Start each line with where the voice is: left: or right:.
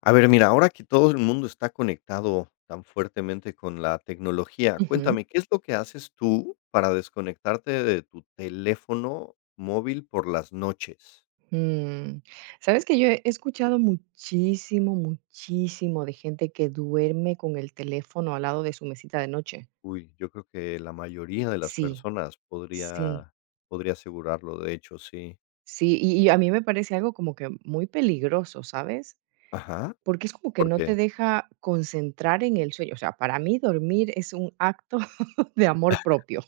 left: A ver, mira, ahora que todo el mundo está conectado tan fuertemente con la tecnología,
right: Ujú,
left: cuéntame, ¿qué es lo que haces tú para desconectarte de tu teléfono móvil por las noches?
right: mm. Sabes que yo he escuchado muchísimo, muchísimo de gente que duerme con el teléfono al lado de su mesita de noche.
left: Uy, yo creo que la mayoría de las
right: Sí,
left: personas
right: sí,
left: podría asegurarlo, de hecho, sí.
right: sí, y a mí me parece algo como que muy peligroso, ¿sabes?
left: Ajá,
right: Porque es como que no te
left: porque
right: deja concentrar en el sueño. O sea, para mí dormir es un acto de amor propio,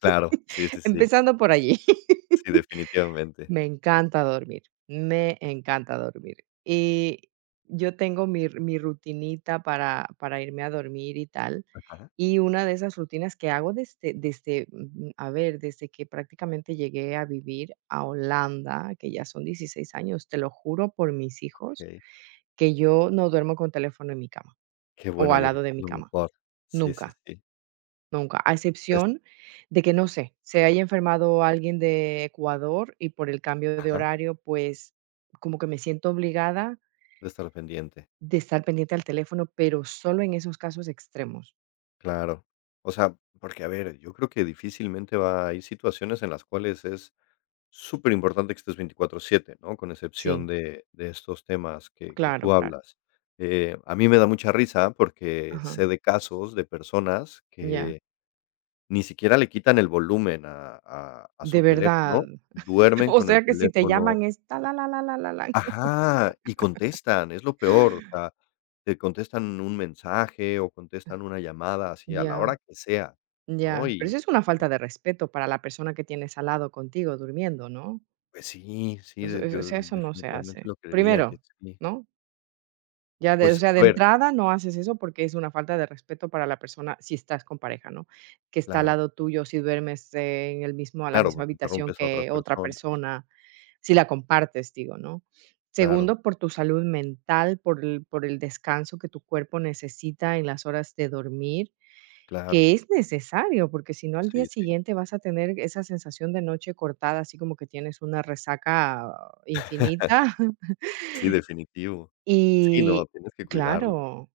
left: claro, sí, sí, sí,
right: empezando por allí.
left: sí, definitivamente.
right: Me encanta dormir, me encanta dormir. Y yo tengo mi rutinita para irme a dormir y tal,
left: Ajá,
right: y una de esas rutinas que hago a ver, desde que prácticamente llegué a vivir a Holanda, que ya son 16 años, te lo juro por mis hijos,
left: okey.
right: que yo no duermo con teléfono en mi cama
left: Qué
right: o
left: bueno,
right: al
left: yo creo
right: lado de
left: que es
right: mi
left: lo
right: cama,
left: mejor. Sí, sí,
right: nunca.
left: sí.
right: Nunca, a
left: Es
right: excepción de que, no sé, se haya enfermado alguien de Ecuador y por el cambio de
left: ajá,
right: horario, pues, como que me siento obligada
left: de estar pendiente.
right: de estar pendiente al teléfono, pero solo en esos casos extremos.
left: Claro. O sea, porque a ver, yo creo que difícilmente va hay situaciones en las cuales es súper importante que estés 24/7, ¿no? Con excepción
right: Sí,
left: de estos temas que
right: claro,
left: tú
right: claro.
left: hablas. A mí me da mucha risa porque
right: Ajá,
left: sé de casos de personas
right: ya.
left: que ni siquiera le quitan el volumen a
right: De
left: su teléfono,
right: verdad.
left: duermen
right: O
left: con el
right: sea que si te
left: teléfono,
right: llaman es ta la la la la la la.
left: ajá, y contestan, es lo peor, o sea, te contestan un mensaje o contestan una llamada así a la
right: Ya,
left: hora que sea, ¿no?
right: ya. Pero
left: Y,
right: eso es una falta de respeto para la persona que tienes al lado contigo durmiendo, ¿no?
left: pues sí, sí,
right: Eso
left: de
right: eso
left: yo
right: eso no se hace.
left: definitivamente lo creería que
right: Primero,
left: sí.
right: ¿no? Ya de O
left: Pues,
right: sea, de
left: a ver,
right: entrada no haces eso porque es una falta de respeto para la persona, si estás con pareja, ¿no? Que está al
left: claro,
right: lado tuyo, si duermes en el mismo la
left: claro,
right: misma
left: porque
right: habitación
left: interrumpes a otras
right: que otra
left: personas.
right: persona, si la compartes, digo, ¿no?
left: Claro,
right: Segundo, por tu salud mental, por el descanso que tu cuerpo necesita en las horas de dormir,
left: claro.
right: que es necesario, porque si no, al día
left: Sí, sí.
right: siguiente vas a tener esa sensación de noche cortada, así como que tienes una resaca infinita.
left: Sí, definitivo. Sí,
right: Y
left: no, tienes que cuidarlo.
right: claro,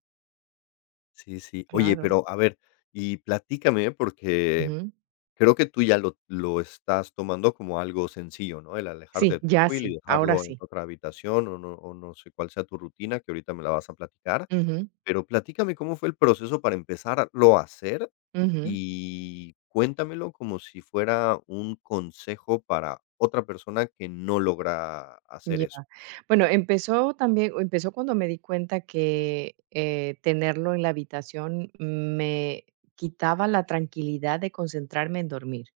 left: Sí, sí. Oye,
right: claro.
left: pero a ver, y platícame, porque
right: Ujú.
left: creo que tú ya lo estás tomando como algo sencillo, ¿no? El alejarte
right: Sí,
left: de tu
right: ya
left: móvil y
right: sí, ahora
left: dejarlo en
right: sí.
left: otra habitación, o no sé cuál sea tu rutina, que ahorita me la vas a platicar,
right: Ujú,
left: pero platícame cómo fue el proceso para empezarlo a hacer,
right: ujú,
left: y cuéntamelo como si fuera un consejo para otra persona que no logra hacer
right: ya.
left: eso.
right: Bueno, empezó también empezó cuando me di cuenta que, tenerlo en la habitación me quitaba la tranquilidad de concentrarme en dormir,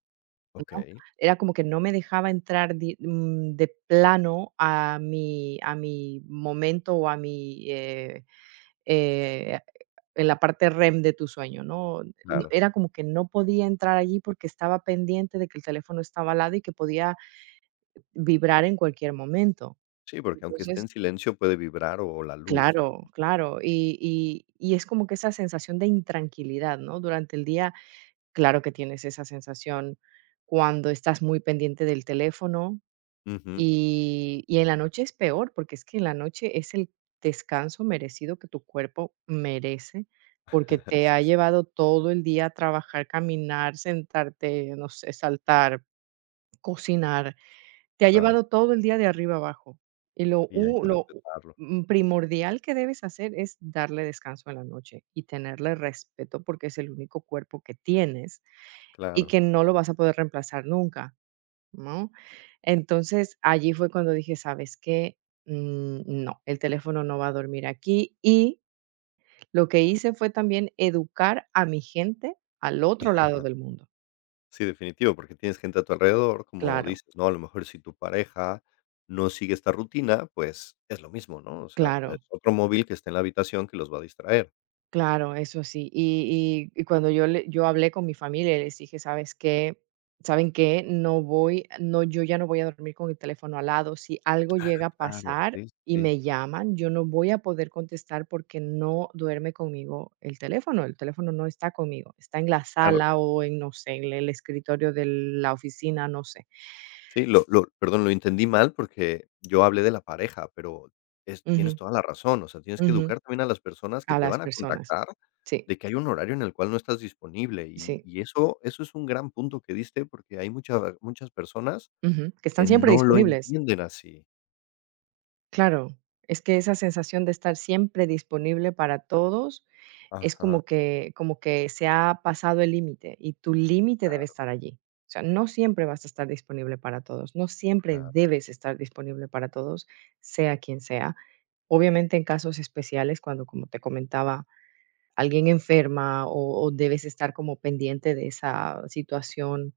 right: ¿no?
left: Okey.
right: Era como que no me dejaba entrar de plano a mi momento o eh, en la parte REM de tu sueño, ¿no?
left: Claro.
right: Era como que no podía entrar allí porque estaba pendiente de que el teléfono estaba al lado y que podía vibrar en cualquier momento.
left: Sí, porque aunque esté
right: Entonces,
left: en silencio puede vibrar o la luz, ¿no?
right: claro, claro, y es como que esa sensación de intranquilidad, ¿no? Durante el día, claro que tienes esa sensación cuando estás muy pendiente del teléfono.
left: Ujú.
right: Y en la noche es peor, porque es que en la noche es el descanso merecido que tu cuerpo merece, porque te
left: Sí,
right: ha
left: sí.
right: llevado todo el día a trabajar, caminar, sentarte, no sé, saltar, cocinar. Te ha
left: Claro,
right: llevado todo el día de arriba abajo. Y
left: y hay que respetarlo.
right: primordial que debes hacer es darle descanso en la noche y tenerle respeto, porque es el único cuerpo que tienes y
left: Claro.
right: que no lo vas a poder reemplazar nunca. ¿No? Entonces, allí fue cuando dije: "¿Sabes qué? No, el teléfono no va a dormir aquí". Y lo que hice fue también educar a mi gente al otro, claro, lado del mundo.
left: Sí, definitivo, porque tienes gente a tu alrededor, como
right: Claro,
left: dices, ¿no? A lo mejor si tu pareja no sigue esta rutina, pues es lo mismo, ¿no? O sea, es
right: claro.
left: otro móvil que está en la habitación que los va a distraer.
right: Claro, eso sí. Y cuando yo hablé con mi familia les dije: "¿Sabes qué? ¿Saben qué? No voy no, yo ya no voy a dormir con el teléfono al lado. Si algo llega a
left: Claro,
right: pasar
left: sí,
right: y
left: sí.
right: me llaman, yo no voy a poder contestar porque no duerme conmigo el teléfono. El teléfono no está conmigo, está en la
left: Claro,
right: sala o en, no sé, en el escritorio de la oficina, no sé".
left: sí, lo, perdón, lo entendí mal porque yo hablé de la pareja, pero es tienes
right: Ujú,
left: toda la razón, o sea, tienes que
right: ujú,
left: educar también a las personas que
right: a
left: te
right: las
left: van a
right: personas.
left: contactar
right: Sí,
left: de que hay un horario en el cual no estás disponible, y
right: sí,
left: y eso es un gran punto que diste, porque hay muchas muchas personas
right: ujú, que están
left: que
right: siempre
left: no lo
right: disponibles.
left: entienden así.
right: Claro, es que esa sensación de estar siempre disponible para todos es como
left: Ajá.
right: que como que se ha pasado el límite y tu límite debe estar allí. O sea, no siempre vas a estar disponible para todos, no siempre
left: Claro,
right: debes estar disponible para todos, sea quien sea. Obviamente en casos especiales, cuando, como te comentaba, alguien enferma o debes estar como pendiente de esa situación,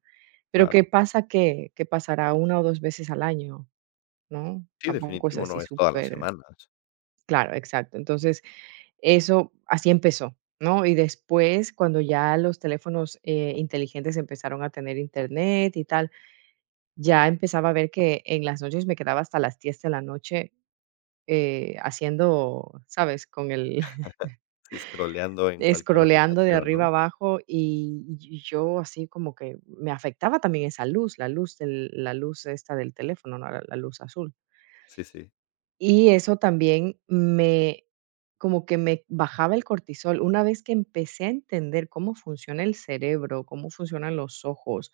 right: pero ¿qué
left: claro.
right: pasa? Que pasará una o dos veces al año, ¿no?
left: Sí,
right: Tampoco es
left: definitivo, no
right: así
left: es todas las
right: súper.
left: semanas.
right: Claro, exacto. Entonces, eso así empezó, ¿no? Y después, cuando ya los teléfonos, inteligentes empezaron a tener Internet y tal, ya empezaba a ver que en las noches me quedaba hasta las 10 de la noche, haciendo, ¿sabes? Con el
left: Sí, scrolleando en cualquier
right: escroleando de
left: aplicación,
right: arriba
left: ¿no?
right: abajo y yo así como que me afectaba también esa luz, la luz esta del teléfono, ¿no? La luz azul.
left: Sí, sí.
right: Y eso también me como que me bajaba el cortisol. Una vez que empecé a entender cómo funciona el cerebro, cómo funcionan los ojos,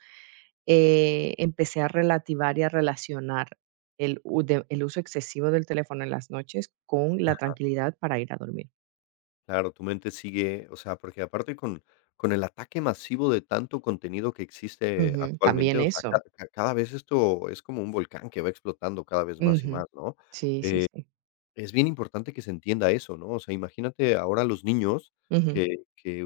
right: empecé a relativar y a relacionar el u de el uso excesivo del teléfono en las noches con la tranquilidad para ir a dormir.
left: Claro, tu mente sigue, o sea, porque aparte con el ataque masivo de tanto contenido que existe
right: Ujú, también
left: actualmente, o sea,
right: eso.
left: ca ca cada vez esto es como un volcán que va explotando cada vez más y
right: Ujú.
left: más, ¿no?
right: Sí, sí, sí.
left: Es bien importante que se entienda eso, ¿no? O sea, imagínate ahora los niños
right: Ujú.
left: que que, eh,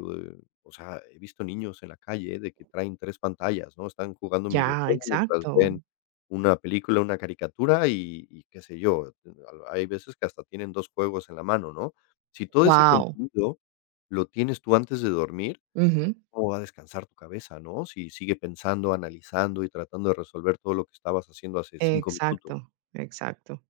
left: o sea, he visto niños en la calle, ¿eh? De que traen 3 pantallas, ¿no? Están jugando un
right: Ya,
left: videojuego mientras
right: exacto.
left: ven una película, una caricatura y qué sé yo, a hay veces que hasta tienen 2 juegos en la mano, ¿no? Si todo ese
right: Wow.
left: contenido lo tienes tú antes de dormir, ¿cómo va a descansar tu cabeza, no? Si sigue pensando, analizando y tratando de resolver todo lo que estabas haciendo hace 5 minutos.
right: Exacto, exacto.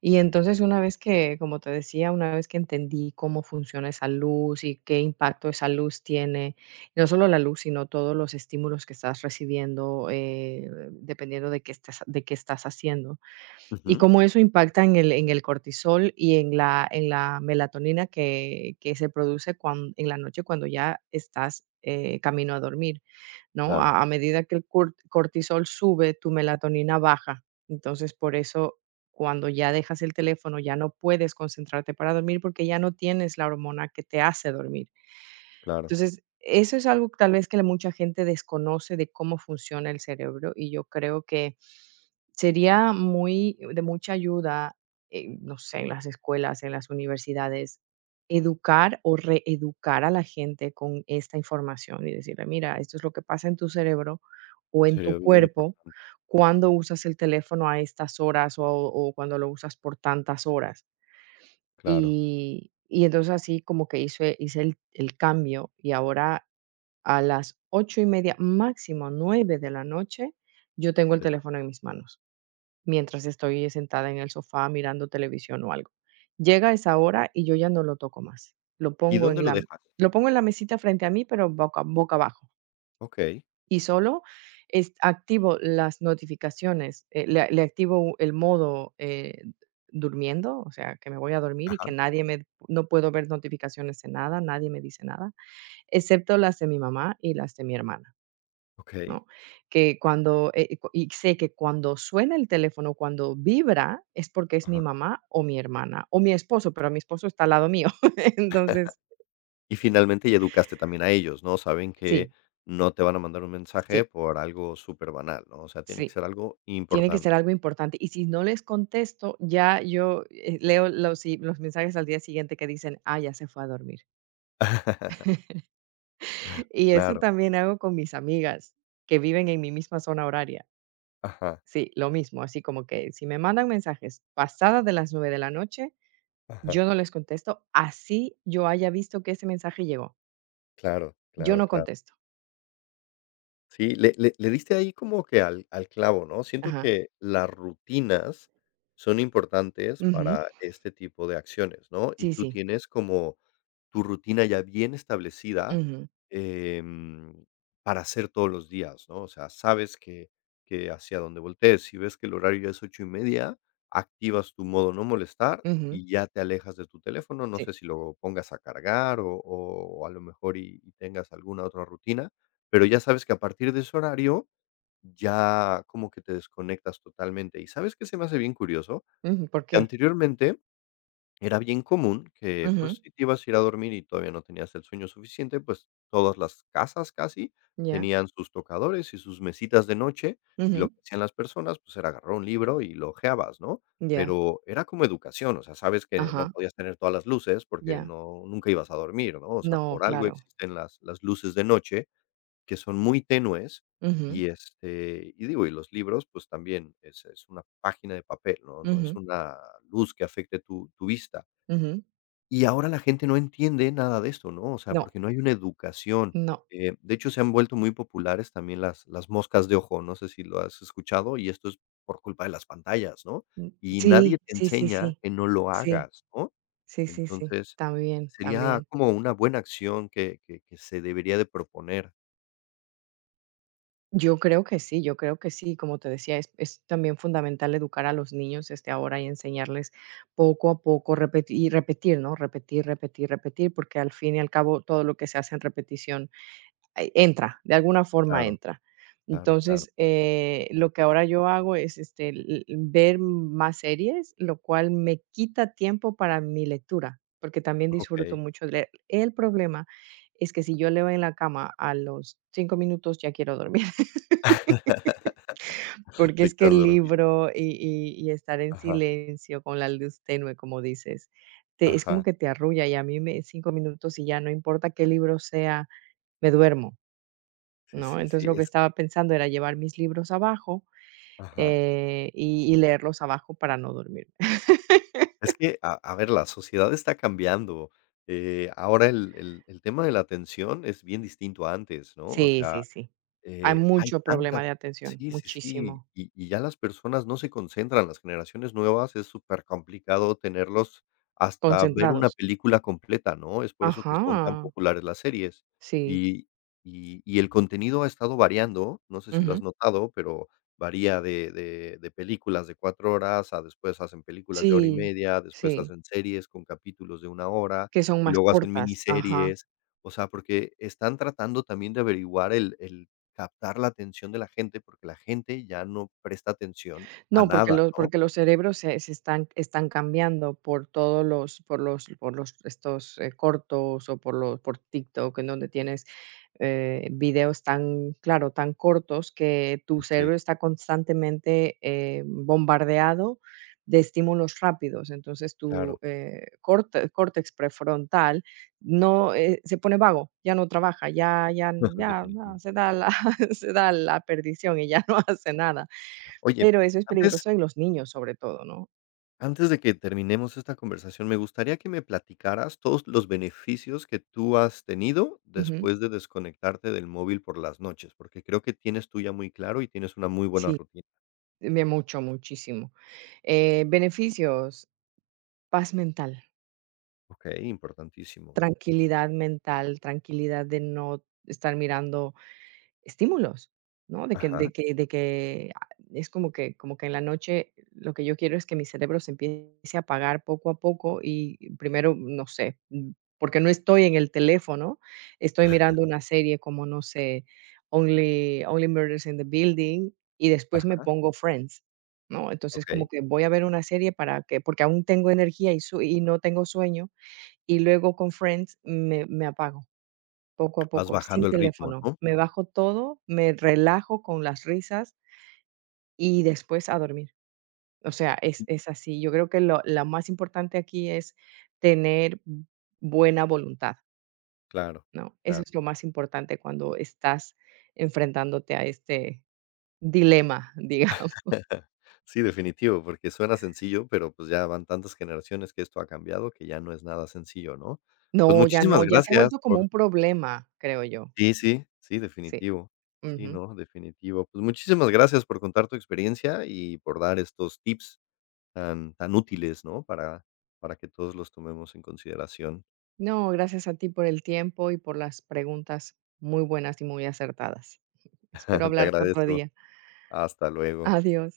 right: Y entonces, una vez que, como te decía, una vez que entendí cómo funciona esa luz y qué impacto esa luz tiene, no solo la luz, sino todos los estímulos que estás recibiendo, dependiendo de qué estás haciendo, y
left: Ujú.
right: cómo eso impacta en el cortisol y en la melatonina que se produce en la noche cuando ya estás camino a dormir. ¿No?
left: Claro,
right: A medida que el cortisol sube, tu melatonina baja. Entonces, por eso cuando ya dejas el teléfono, ya no puedes concentrarte para dormir porque ya no tienes la hormona que te hace dormir.
left: claro.
right: Entonces, eso es algo tal vez que la mucha gente desconoce de cómo funciona el cerebro y yo creo que sería muy de mucha ayuda, no sé, en las escuelas, en las universidades, educar o reeducar a la gente con esta información y decirle, mira, esto es lo que pasa en tu cerebro o en
left: Sería
right: tu
left: bien
right: cuerpo
left: importante.
right: cuando usas el teléfono a estas horas o cuando lo usas por tantas horas.
left: Claro.
right: Y entonces así como que hice, el cambio y ahora a las 8:30 máximo 9 de la noche, yo tengo el
left: Es-
right: teléfono en mis manos, mientras estoy sentada en el sofá mirando televisión o algo. Llega esa hora y yo ya no lo toco más.
left: ¿Y dónde lo dejas?
right: Lo pongo en la mesita frente a mí, pero boca abajo.
left: Okey.
right: Y solo es activo las notificaciones, le activo el modo, durmiendo, o sea, que me voy a dormir y
left: Ajá.
right: que nadie me no puedo ver notificaciones de nada, nadie me dice nada, excepto las de mi mamá y las de mi hermana.
left: Okey.
right: ¿No? Que cuando, cu y sé que cuando suena el teléfono, cuando vibra, es porque es mi
left: Ajá.
right: mamá o mi hermana o mi esposo, pero mi esposo está al lado mío. Entonces,
left: Y finalmente ya educaste también a ellos, ¿no? Saben que
right: sí,
left: no te van a mandar un mensaje
right: sí,
left: por algo superbanal, ¿no? O sea, tiene que
right: sí,
left: ser algo
right: tiene que
left: importante.
right: ser algo importante. Y si no les contesto, ya yo, leo los mensajes al día siguiente que dicen: "Ah, ya se fue a dormir". Y eso
left: Claro.
right: también hago con mis amigas que viven en mi misma zona horaria.
left: Ajá,
right: Sí, lo mismo, así como que si me mandan mensajes pasadas de las 9 de la noche,
left: ajá.
right: yo no les contesto, así yo haya visto que ese mensaje llegó.
left: Claro,
right: Yo
left: claro,
right: no
left: claro.
right: contesto.
left: Sí, le diste ahí como que al clavo, ¿no? Siento
right: Ajá.
left: que las rutinas son importantes
right: Ujú.
left: para este tipo de acciones, ¿no? Y
right: Sí,
left: tú
right: sí.
left: tienes como tu rutina ya bien establecida,
right: Ujú,
left: em, para hacer todos los días, ¿no? O sea, sabes que hacia dónde voltees. Si ves que el horario ya es 8:30, activas tu modo no molestar
right: ujú,
left: y ya te alejas de tu teléfono. No
right: sí.
left: sé si lo pongas a cargar o a lo mejor y tengas alguna otra rutina, pero ya sabes que a partir de ese horario ya como que te desconectas totalmente. ¿Y sabes que se me hace bien curioso?
right: Ujú, ¿por
left: Que
right: qué?
left: anteriormente era bien común que,
right: Ujú,
left: pues, si te ibas a ir a dormir y todavía no tenías el sueño suficiente, pues, todas las casas casi
right: ya.
left: tenían sus tocadores y sus mesitas de noche, y lo
right: Ujú,
left: que hacían las personas, pues, era agarrar un libro y lo hojeabas, ¿no?
right: ya.
left: Pero era como educación, o sea, sabes que no
right: Ajá,
left: podías tener todas las luces porque
right: ya.
left: no nunca ibas a dormir, ¿no? O sea,
right: No,
left: por algo
right: claro.
left: existen las luces de noche, que son muy tenues,
right: Ujú,
left: y, este, y digo, y los libros, pues, también es una página de papel, ¿no? No es
right: ujú,
left: una luz que afecte tu vista.
right: ujú.
left: Y ahora la gente no entiende nada de esto, ¿no? O sea,
right: No,
left: porque no hay una educación.
right: no.
left: De hecho, se han vuelto muy populares también las moscas de ojo, no sé si lo has escuchado, y esto es por culpa de las pantallas, ¿no?
right: Mm,
left: Y nadie
right: sí,
left: te
right: sí, sí,
left: enseña
right: sí.
left: que no lo
right: Sí,
left: hagas, ¿no?
right: sí, sí, sí.
left: Entonces,
right: También,
left: sería
right: también.
left: como una buena acción que se debería de proponer.
right: Yo creo que sí, yo creo que sí. Como te decía, es también fundamental educar a los niños este, ahora y enseñarles poco a poco repetir, y repetir, ¿no? Repetir, repetir, repetir, porque al fin y al cabo todo lo que se hace en repetición entra, de alguna forma
left: Claro,
right: entra.
left: claro, claro.
right: Entonces, lo que ahora yo hago es este, ver más series, lo cual me quita tiempo para mi lectura, porque también disfruto
left: Okey.
right: mucho de leer. El problema es que si yo leo en la cama a los 5 minutos ya quiero dormir. Porque
left: Te
right: es que
left: quedas
right: el
left: dormido.
right: libro y estar en
left: Ajá,
right: silencio con la luz tenue, como dices, te es como
left: ajá.
right: que te arrulla, y a mí me 5 minutos y ya, no importa qué libro sea, me duermo,
left: Sí,
right: ¿no?
left: sí,
right: Entonces,
left: sí,
right: lo que
left: es
right: estaba pensando era llevar mis libros abajo,
left: ajá.
right: y leerlos abajo para no dormir.
left: Es que, a ver, la sociedad está cambiando. Ahora el tema de la atención es bien distinto a antes, ¿no? O
right: Sí,
left: sea,
right: sí, sí. Hay
left: hay
right: mucho
left: tantas,
right: problema de atención,
left: sí, sí, sí,
right: muchísimo.
left: y ya las personas no se concentran, las generaciones nuevas es súper complicado tenerlos hasta ver una
right: Concentrados.
left: película completa, ¿no? Es por eso que son tan
right: Ajá,
left: populares las series.
right: sí.
left: Y y el contenido ha estado variando, no sé si lo has
right: Ujú.
left: notado, pero varía de películas de 4 horas, a después hacen películas de hora y
right: Sí,
left: media, después
right: sí,
left: hacen series con capítulos de 1 hora,
right: que son
left: y
right: más
left: luego hacen
right: cortas, ajá.
left: miniseries. O sea, porque están tratando también de averiguar el captar la atención de la gente, porque la gente ya no presta atención a
right: No,
left: nada, ¿no?
right: porque los cerebros se están cambiando por todos los por los por los estos, cortos o por TikTok, en donde tienes, videos tan claro, tan cortos que tu
left: Sí,
right: cerebro está constantemente, bombardeado de estímulos rápidos. Entonces, tu,
left: claro,
right: corte córtex prefrontal no, se pone vago, ya no trabaja, ya ya ya, no,
left: definitivamente.
right: se da la se da la perdición y ya no hace nada.
left: Oye,
right: Pero eso es
left: antes
right: peligroso en los niños, sobre todo, ¿no?
left: antes de que terminemos esta conversación, me gustaría que me platicaras todos los beneficios que tú has tenido
right: Ujú.
left: después de desconectarte del móvil por las noches, porque creo que tienes tú ya muy claro y tienes una muy buena
right: Sí,
left: rutina.
right: de mucho, muchísimo. Beneficios, paz
left: Okey, importantísimo.
right: mental, tranquilidad de no estar mirando. Estímulos, ¿no? De que
left: Ajá,
right: de que de que a es como que en la noche lo que yo quiero es que mi cerebro se empiece a apagar poco a poco y primero, no sé, porque no estoy en el teléfono, estoy mirando una serie como, no sé, Only Murders in the Building, y después me
left: ajá,
right: pongo Friends, ¿no? Entonces, como
left: okey.
right: que voy a ver una serie para que porque aún tengo energía y su y no tengo sueño, y luego con Friends me apago. Poco a
left: Vas
right: poco, sin
left: bajando el ritmo,
right: teléfono.
left: ¿no?
right: Me bajo todo, me relajo con las risas y después a dormir. O sea, es así. Yo creo que lo la más importante aquí es tener buena voluntad,
left: Claro,
right: ¿no? Eso
left: claro.
right: es lo más importante cuando estás enfrentándote a este dilema, digamos.
left: Sí, definitivo, porque suena sencillo, pero, pues, ya van tantas generaciones que esto ha cambiado que ya no es nada sencillo, ¿no? Pues,
right: No, ya no,
left: muchísimas
right: ya se ha
left: gracias
right: vuelto como
left: por...
right: un problema, creo yo.
left: Sí, sí, sí,
right: Sí.
left: definitivo. Sí,
right: Ujú.
left: no, definitivo. Pues, muchísimas gracias por contar tu experiencia y por dar estos tips tan tan útiles, ¿no? Para que todos los tomemos en consideración.
right: No, gracias a ti por el tiempo y por las preguntas muy buenas y muy acertadas. Espero
left: Te
right: hablarte otro
left: agradezco.
right: día.
left: Hasta luego.
right: Adiós.